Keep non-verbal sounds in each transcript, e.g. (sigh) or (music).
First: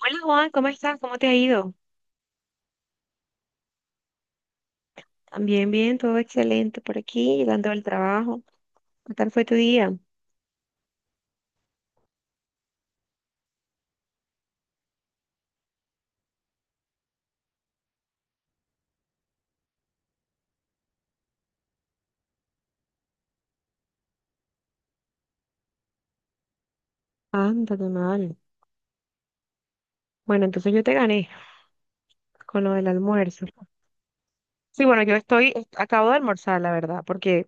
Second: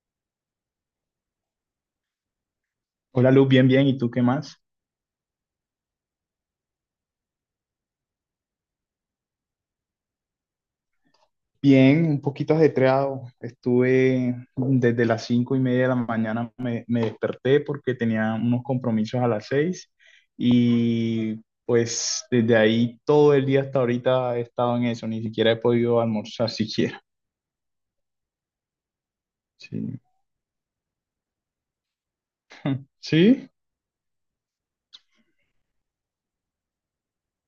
Hola Juan, ¿cómo estás? ¿Cómo te ha ido? Hola Luz, bien, bien. ¿Y tú qué más? También bien, todo excelente por aquí, llegando al trabajo. ¿Qué tal fue tu día? Bien, un poquito ajetreado. Estuve desde las cinco y media de la mañana, me desperté porque tenía unos compromisos a las seis y pues desde ahí todo el día hasta ahorita he estado en eso, ni siquiera he podido almorzar siquiera. Anda, qué mal. Sí, Bueno, entonces yo te gané con lo del almuerzo. sí. Sí, bueno, acabo de almorzar, la verdad, porque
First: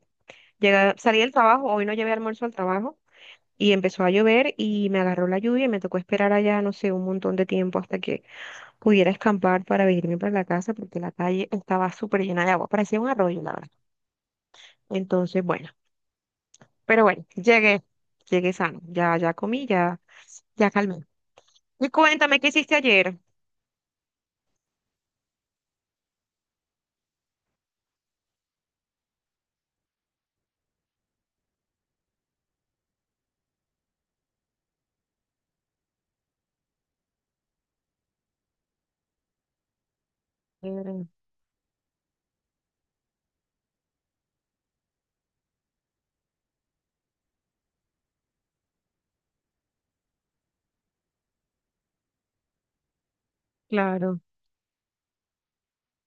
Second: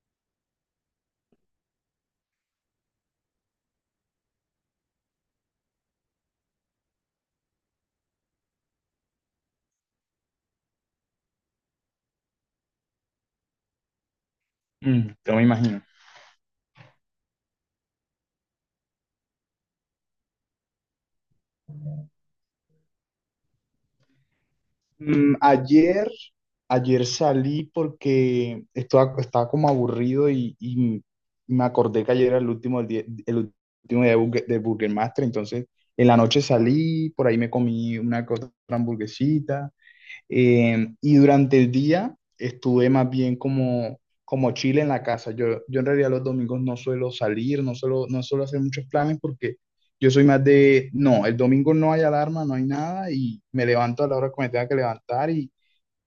salí del trabajo, hoy no llevé almuerzo al trabajo y empezó a llover y me agarró la lluvia y me tocó esperar allá, no sé, un montón de tiempo hasta que pudiera escampar para venirme para la casa porque la calle estaba súper llena de agua, parecía un arroyo, la verdad. Mm, te Entonces, me bueno. imagino. Pero bueno, llegué, llegué sano. Ya, ya comí, ya, ya calmé. Y cuéntame, ¿qué hiciste ayer? Mm, ayer, ayer salí porque estaba como aburrido y me acordé que ayer era el último día de, de Burger Master. Entonces en la noche salí, por ahí me comí una que otra hamburguesita Chévere. y durante el día estuve más bien como, como chile en la casa. Yo en realidad los domingos no suelo salir, no suelo hacer muchos planes porque yo soy más de, no, el domingo no hay alarma, no hay nada y me levanto a la Claro. hora que me tenga que levantar y,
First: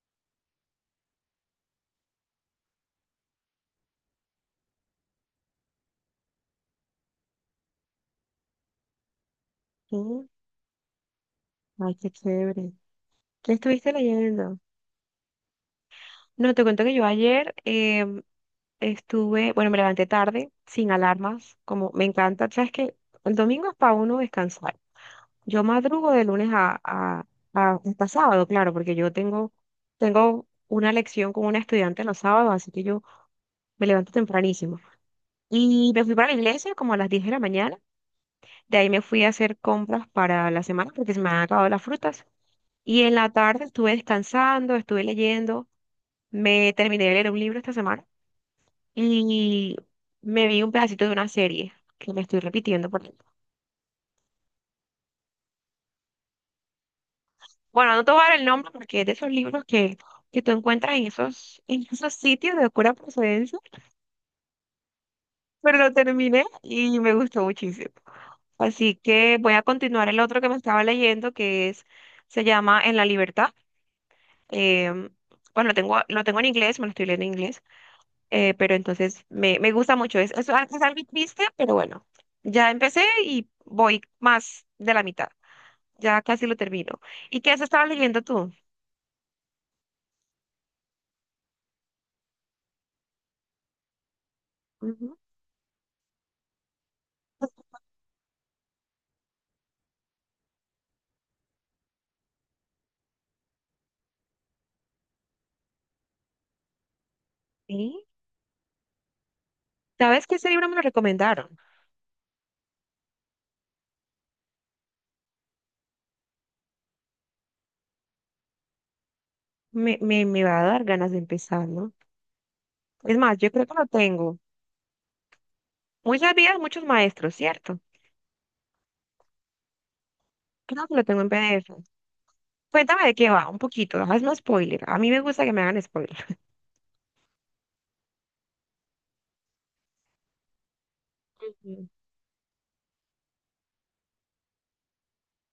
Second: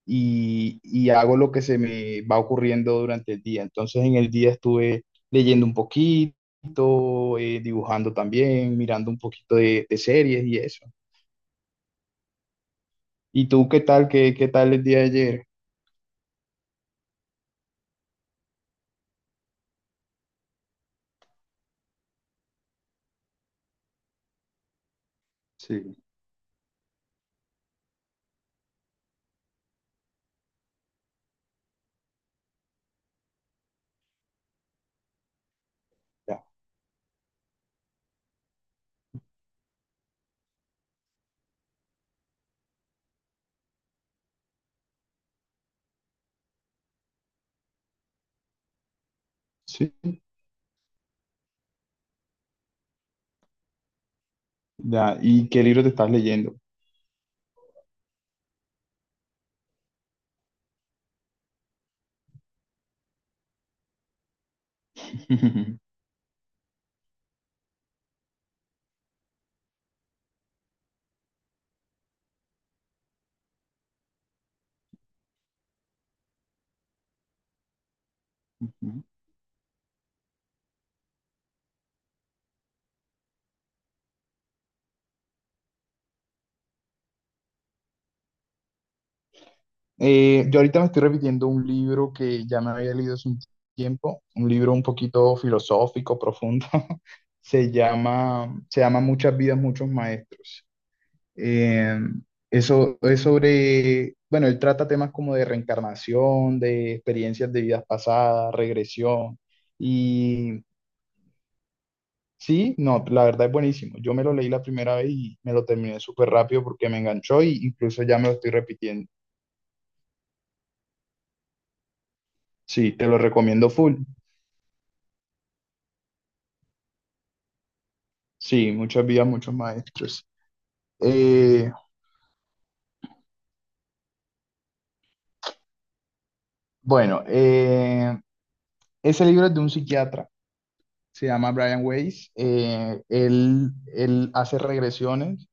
y, y hago lo que se me va ocurriendo durante el día. Entonces en el día estuve leyendo un poquito, dibujando también, mirando un poquito de Mm. series y eso. Ay, qué chévere. ¿Y ¿Qué tú qué estuviste tal? ¿Qué leyendo? tal el día de ayer? No, te cuento que yo ayer estuve, bueno, me levanté tarde, sin alarmas, como me encanta. Sabes que el domingo es para uno descansar. Yo Sí. madrugo de lunes hasta sábado, claro, porque tengo una lección con una estudiante los sábados, así que yo me levanto tempranísimo. Y me fui para la iglesia como a las 10 de la mañana. De ahí me fui a hacer compras para la semana porque se me han acabado las frutas. Y en la tarde estuve descansando, estuve leyendo. Me terminé de leer un libro esta semana y Sí, me vi un pedacito de una serie que me estoy repitiendo. Por ahí. ya. ¿Y qué libro te estás leyendo? Bueno, no te voy a dar el nombre porque es de esos libros que tú encuentras en esos sitios de oscura procedencia, pero lo (laughs) terminé y me gustó muchísimo. Así que voy a continuar el otro que me estaba leyendo se llama En la libertad. Em, bueno, lo tengo en inglés, me lo estoy leyendo en inglés, pero Ujú. entonces me gusta mucho. Es algo triste, pero bueno, ya empecé y voy más de la mitad. Ya casi lo termino. ¿Y qué has estado leyendo tú? Yo ahorita me estoy repitiendo un libro que ya me había leído hace un tiempo, un libro un Ujú. poquito filosófico, profundo. (laughs) Se llama Muchas vidas, muchos maestros. Eh, eso es sobre, bueno, él trata temas como de reencarnación, de experiencias de vidas Sí. pasadas, regresión. ¿Sabes qué ese Y libro me lo recomendaron? sí, no, la verdad es buenísimo. Yo me lo leí la primera vez y me lo terminé súper rápido porque me enganchó y incluso ya me lo estoy repitiendo. Me va a dar ganas de empezar, ¿no? Sí, te Es lo más, yo creo recomiendo que lo full. tengo. Muchas vidas, muchos maestros, ¿cierto? Sí, muchas vidas, muchos maestros. Creo que lo tengo en Eh, PDF. Cuéntame de qué va, un poquito, hazme spoiler. A mí me gusta que me hagan spoiler. bueno, eh, ese libro es de un psiquiatra, se llama Brian Ujú. Weiss. Él hace regresiones,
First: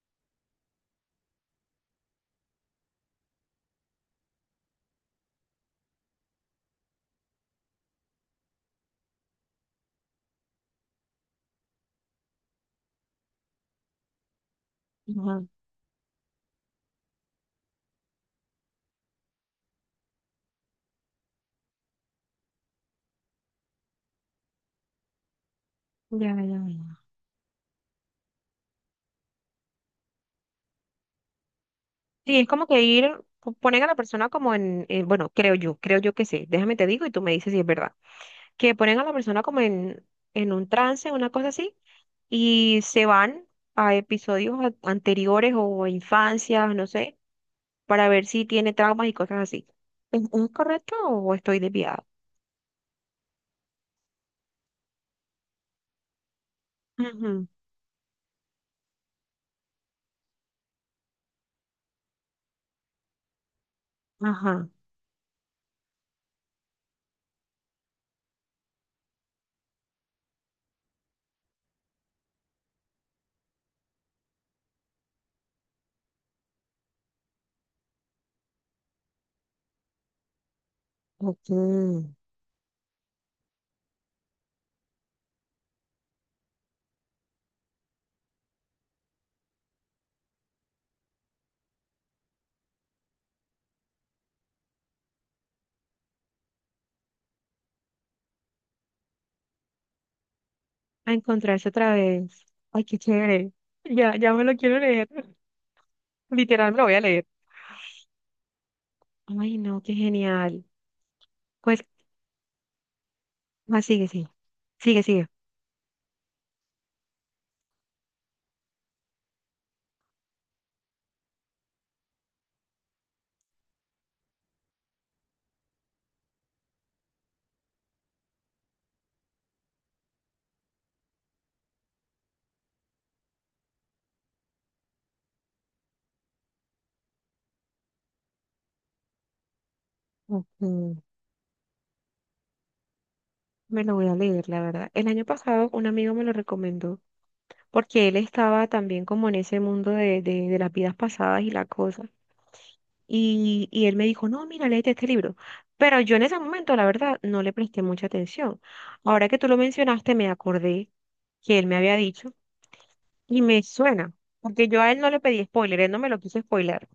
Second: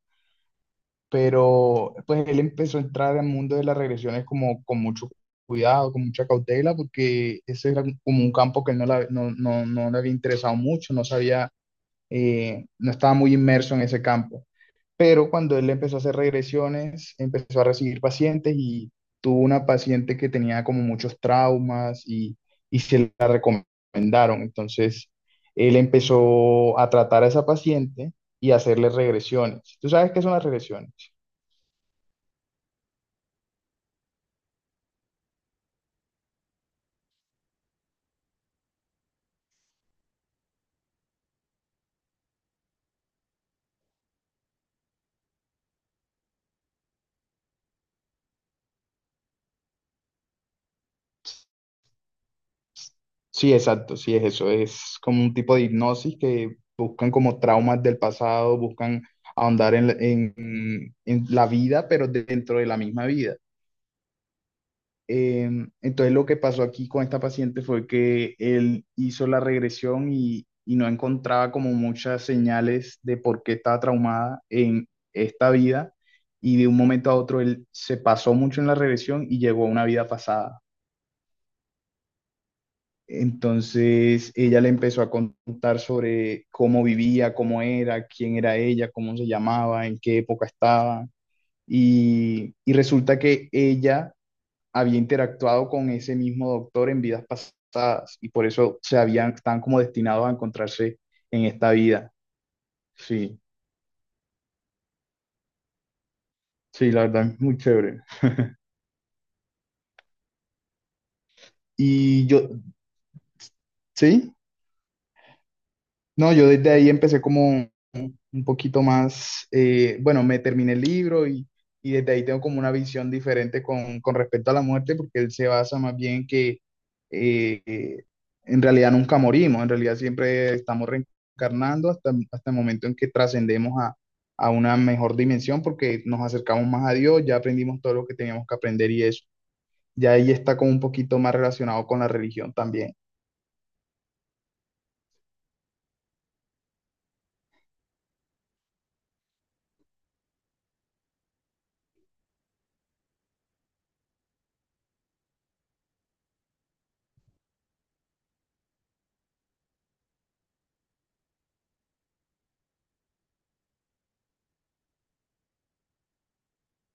pero pues él empezó a entrar al mundo de las regresiones como con mucho cuidado, con mucha cautela, porque ese era como un campo que él no, la- no, no, no le había interesado mucho, no sabía, no estaba muy inmerso en ese campo. Pero Ajá. cuando él empezó a hacer regresiones, empezó a recibir pacientes y tuvo una paciente que tenía como muchos traumas y se la recomendaron. Entonces, él Ya, empezó a ya. tratar a esa paciente y a hacerle regresiones. ¿Tú sabes qué son las regresiones? Sí, es como que ir, ponen a la persona como bueno, creo yo que sí, déjame te digo y tú me dices si es verdad, que ponen a la persona como en un trance, una cosa así, y se van a episodios anteriores o a infancias, no sé, para ver si tiene traumas y cosas así. Es correcto o estoy desviada? Sí, exacto, sí es eso, es como un tipo de hipnosis que buscan como Ujú. traumas del pasado, buscan ahondar en la vida, pero dentro de la misma vida. Ajá. Eh, entonces lo que pasó aquí con esta paciente fue que él hizo la regresión y no encontraba como muchas señales de por qué estaba traumada en esta vida y de un momento a otro él se pasó mucho en la regresión y llegó a una vida pasada. Ok. Entonces ella le empezó a contar sobre cómo vivía, cómo era, quién era ella, cómo se llamaba, en qué época estaba. Y resulta que ella había interactuado con ese mismo doctor en vidas pasadas y por eso se habían, están como destinados a encontrarse A en encontrarse esta otra vida. vez. Ay, qué Sí, chévere. Ya, ya me lo quiero leer. (laughs) Literal, me lo sí, voy a la leer. verdad es muy chévere. Ay, no, qué genial. Pues. Y yo, Ah, sigue, sigue. ¿sí? Sigue, sigue. No, yo desde ahí empecé como un poquito más, bueno, me terminé el libro y desde ahí tengo como una visión diferente con respecto a la muerte, porque él se basa más bien en que eh, eh, en realidad nunca morimos, en realidad siempre estamos reencarnando hasta, hasta el momento en que trascendemos a una mejor dimensión, porque nos acercamos más a Dios, ya aprendimos todo lo que teníamos que aprender y eso. Ya ahí está como un Ok. poquito más relacionado con la religión también. Me lo voy a leer, la verdad. El año pasado un amigo me lo recomendó porque él estaba también como en ese mundo de las vidas pasadas y la cosa. Y él me dijo, no, mira, léete este libro. Pero yo en ese momento, la verdad, no le presté mucha atención. Ahora que tú lo mencionaste, me acordé que él me había dicho y me suena, porque yo a él no le pedí spoiler, él no me lo quiso spoiler.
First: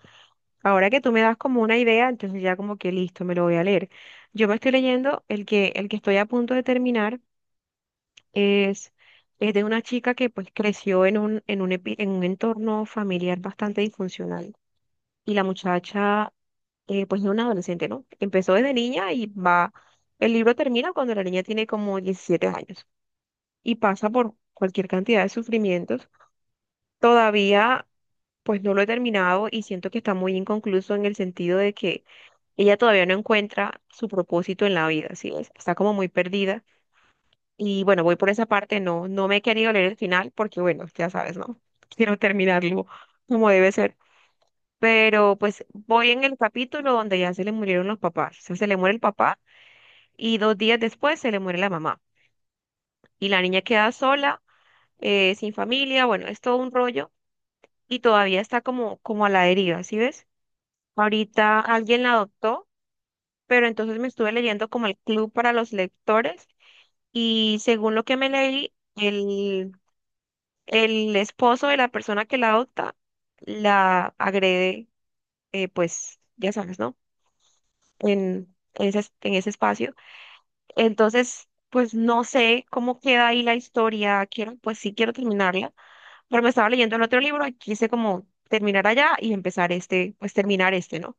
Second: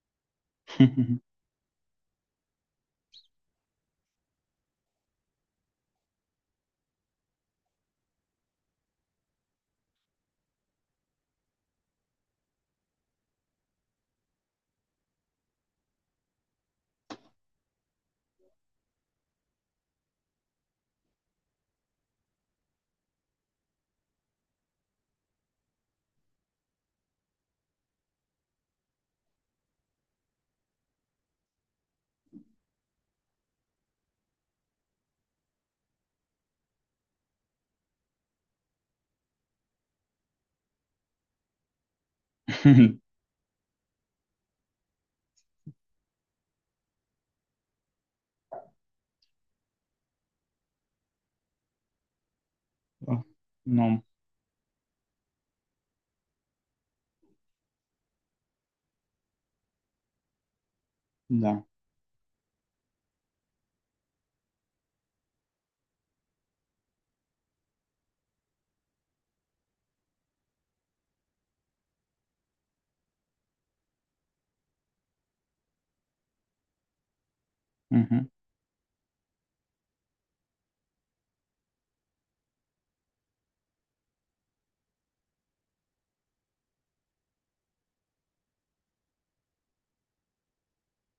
Ahora que tú me das (laughs) como una idea, entonces ya como que listo, me lo voy a leer. Yo me estoy leyendo el que estoy a punto de terminar es, es de una chica que pues creció en un entorno familiar bastante disfuncional. Y la muchacha, pues es una adolescente, ¿no? Empezó desde niña y va, el libro termina cuando la niña tiene como 17 años y pasa por cualquier cantidad de sufrimientos. Todavía. Pues no lo he terminado y siento que está muy inconcluso en el sentido de que ella todavía no encuentra su propósito en la vida, ¿sí? ves? Está como muy perdida. Y bueno, voy por esa parte, no me he querido leer el final porque bueno, ya sabes, ¿no? (laughs) Quiero terminarlo como debe ser. Pero pues voy en el capítulo donde ya se le murieron los papás. O sea, se le muere el papá y dos días después se le muere la mamá. Y la niña queda No, sola, sin familia, bueno, es todo un rollo y todavía está como, como a la deriva, ¿sí ves? Ahorita ya. alguien la adoptó, pero entonces me estuve leyendo como el club para los lectores y según lo que me leí, el esposo de la persona que la adopta la agrede, pues ya sabes, ¿no? Ujú, En ese espacio. Entonces, pues no sé cómo queda ahí la historia. Quiero, pues sí quiero terminarla, pero me estaba leyendo el otro libro y quise como terminar allá y empezar este, pues terminar este, ¿no?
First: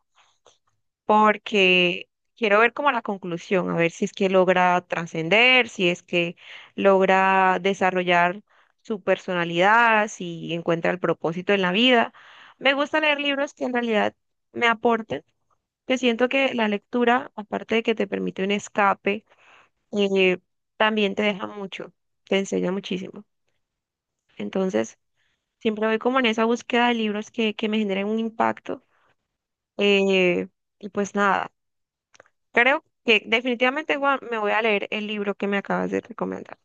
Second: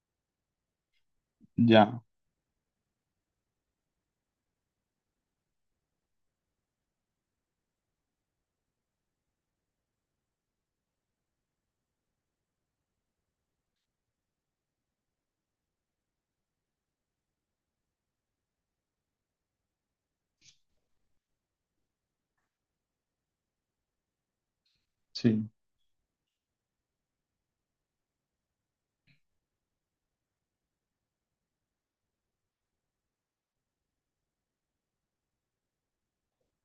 ya, Porque quiero ver como la conclusión, a ver si es que logra trascender, si es que logra desarrollar su personalidad, si encuentra el propósito en la vida. Me gusta leer libros que en realidad me aporten, que siento que la lectura, aparte de que te permite un escape, eh, también te deja mucho, te enseña muchísimo. Entonces, sí. siempre voy como en esa búsqueda de libros que me generen un impacto. eh, y pues nada. Creo que definitivamente Juan, me voy a leer el libro que me acabas de recomendar.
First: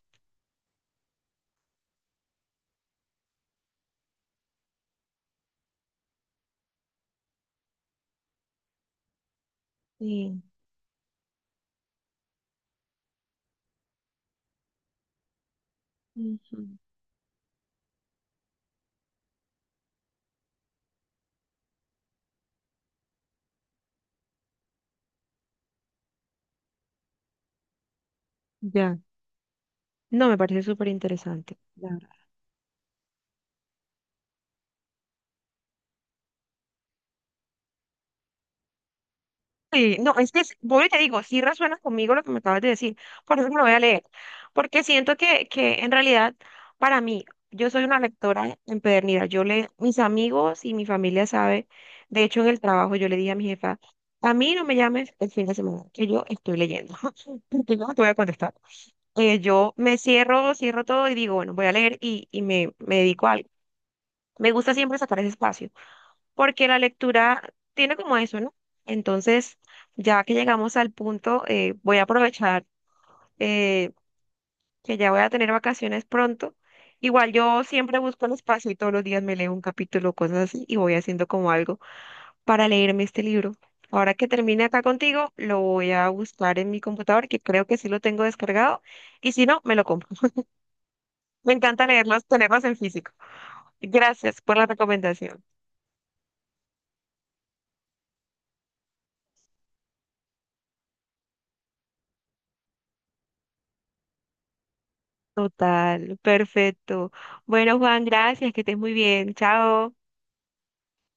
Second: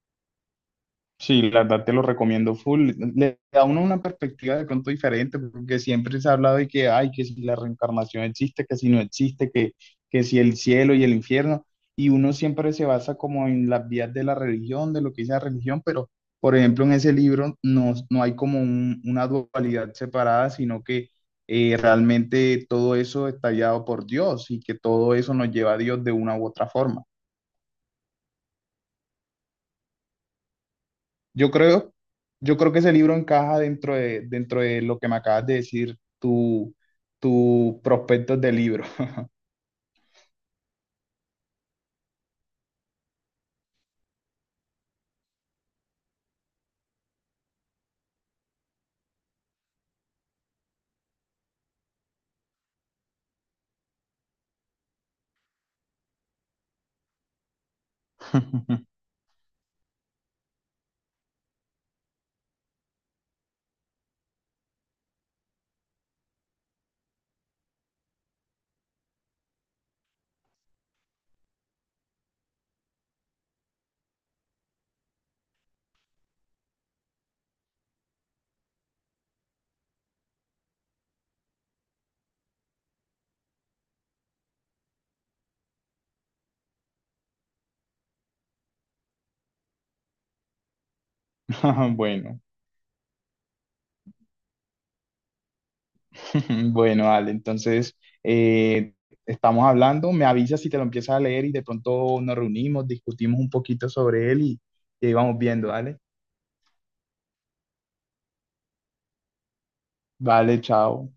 Sí, la verdad te lo recomiendo full. Le da a uno una perspectiva de pronto diferente, porque siempre se ha hablado de que, ay, que si la reencarnación existe, que si no existe, que si Sí. el cielo y el infierno, y uno siempre se basa como en las vías de la religión, de lo que dice la religión, pero, por Ujú. ejemplo, en ese libro no, una dualidad separada, sino que realmente todo eso está guiado por Dios y que todo eso nos lleva a Dios de una u otra forma. Ya. No, me parece súper interesante. Yo creo, Claro. yo creo que ese libro encaja dentro de lo que me acabas de decir, tu prospectos de libro. Sí, no, voy y te digo, sí resuena conmigo lo que me acabas de decir, por eso me lo voy a leer, porque siento que en realidad para mí, yo soy una lectora empedernida, yo le, mis amigos y mi familia sabe, de hecho en el trabajo yo le dije a mi jefa, a mí no me llames el fin de semana, que yo estoy leyendo, (laughs) porque yo no te voy a contestar. (laughs) Yo me cierro, cierro todo y digo, bueno, voy a leer y me dedico a algo. Me gusta siempre sacar ese espacio, porque la lectura tiene como eso, ¿no? Entonces, ya que llegamos al punto, voy a aprovechar eh, que ya voy a tener vacaciones pronto. Igual yo siempre busco el espacio y todos los días me leo un capítulo, cosas así, y voy haciendo como algo para leerme este libro. Ahora que termine acá contigo, lo voy a buscar en mi computador, que creo que sí lo tengo descargado, y si no, me lo compro. Me encanta leerlos, Bueno, tenerlos en físico. Gracias por la recomendación. (laughs) bueno, Ale, entonces eh, estamos hablando, me avisas si te lo empiezas a leer y de pronto nos reunimos, discutimos un poquito sobre él y ahí vamos viendo, dale. Total, perfecto. Bueno, Juan, gracias, que estés muy bien. Chao. Vale, chao.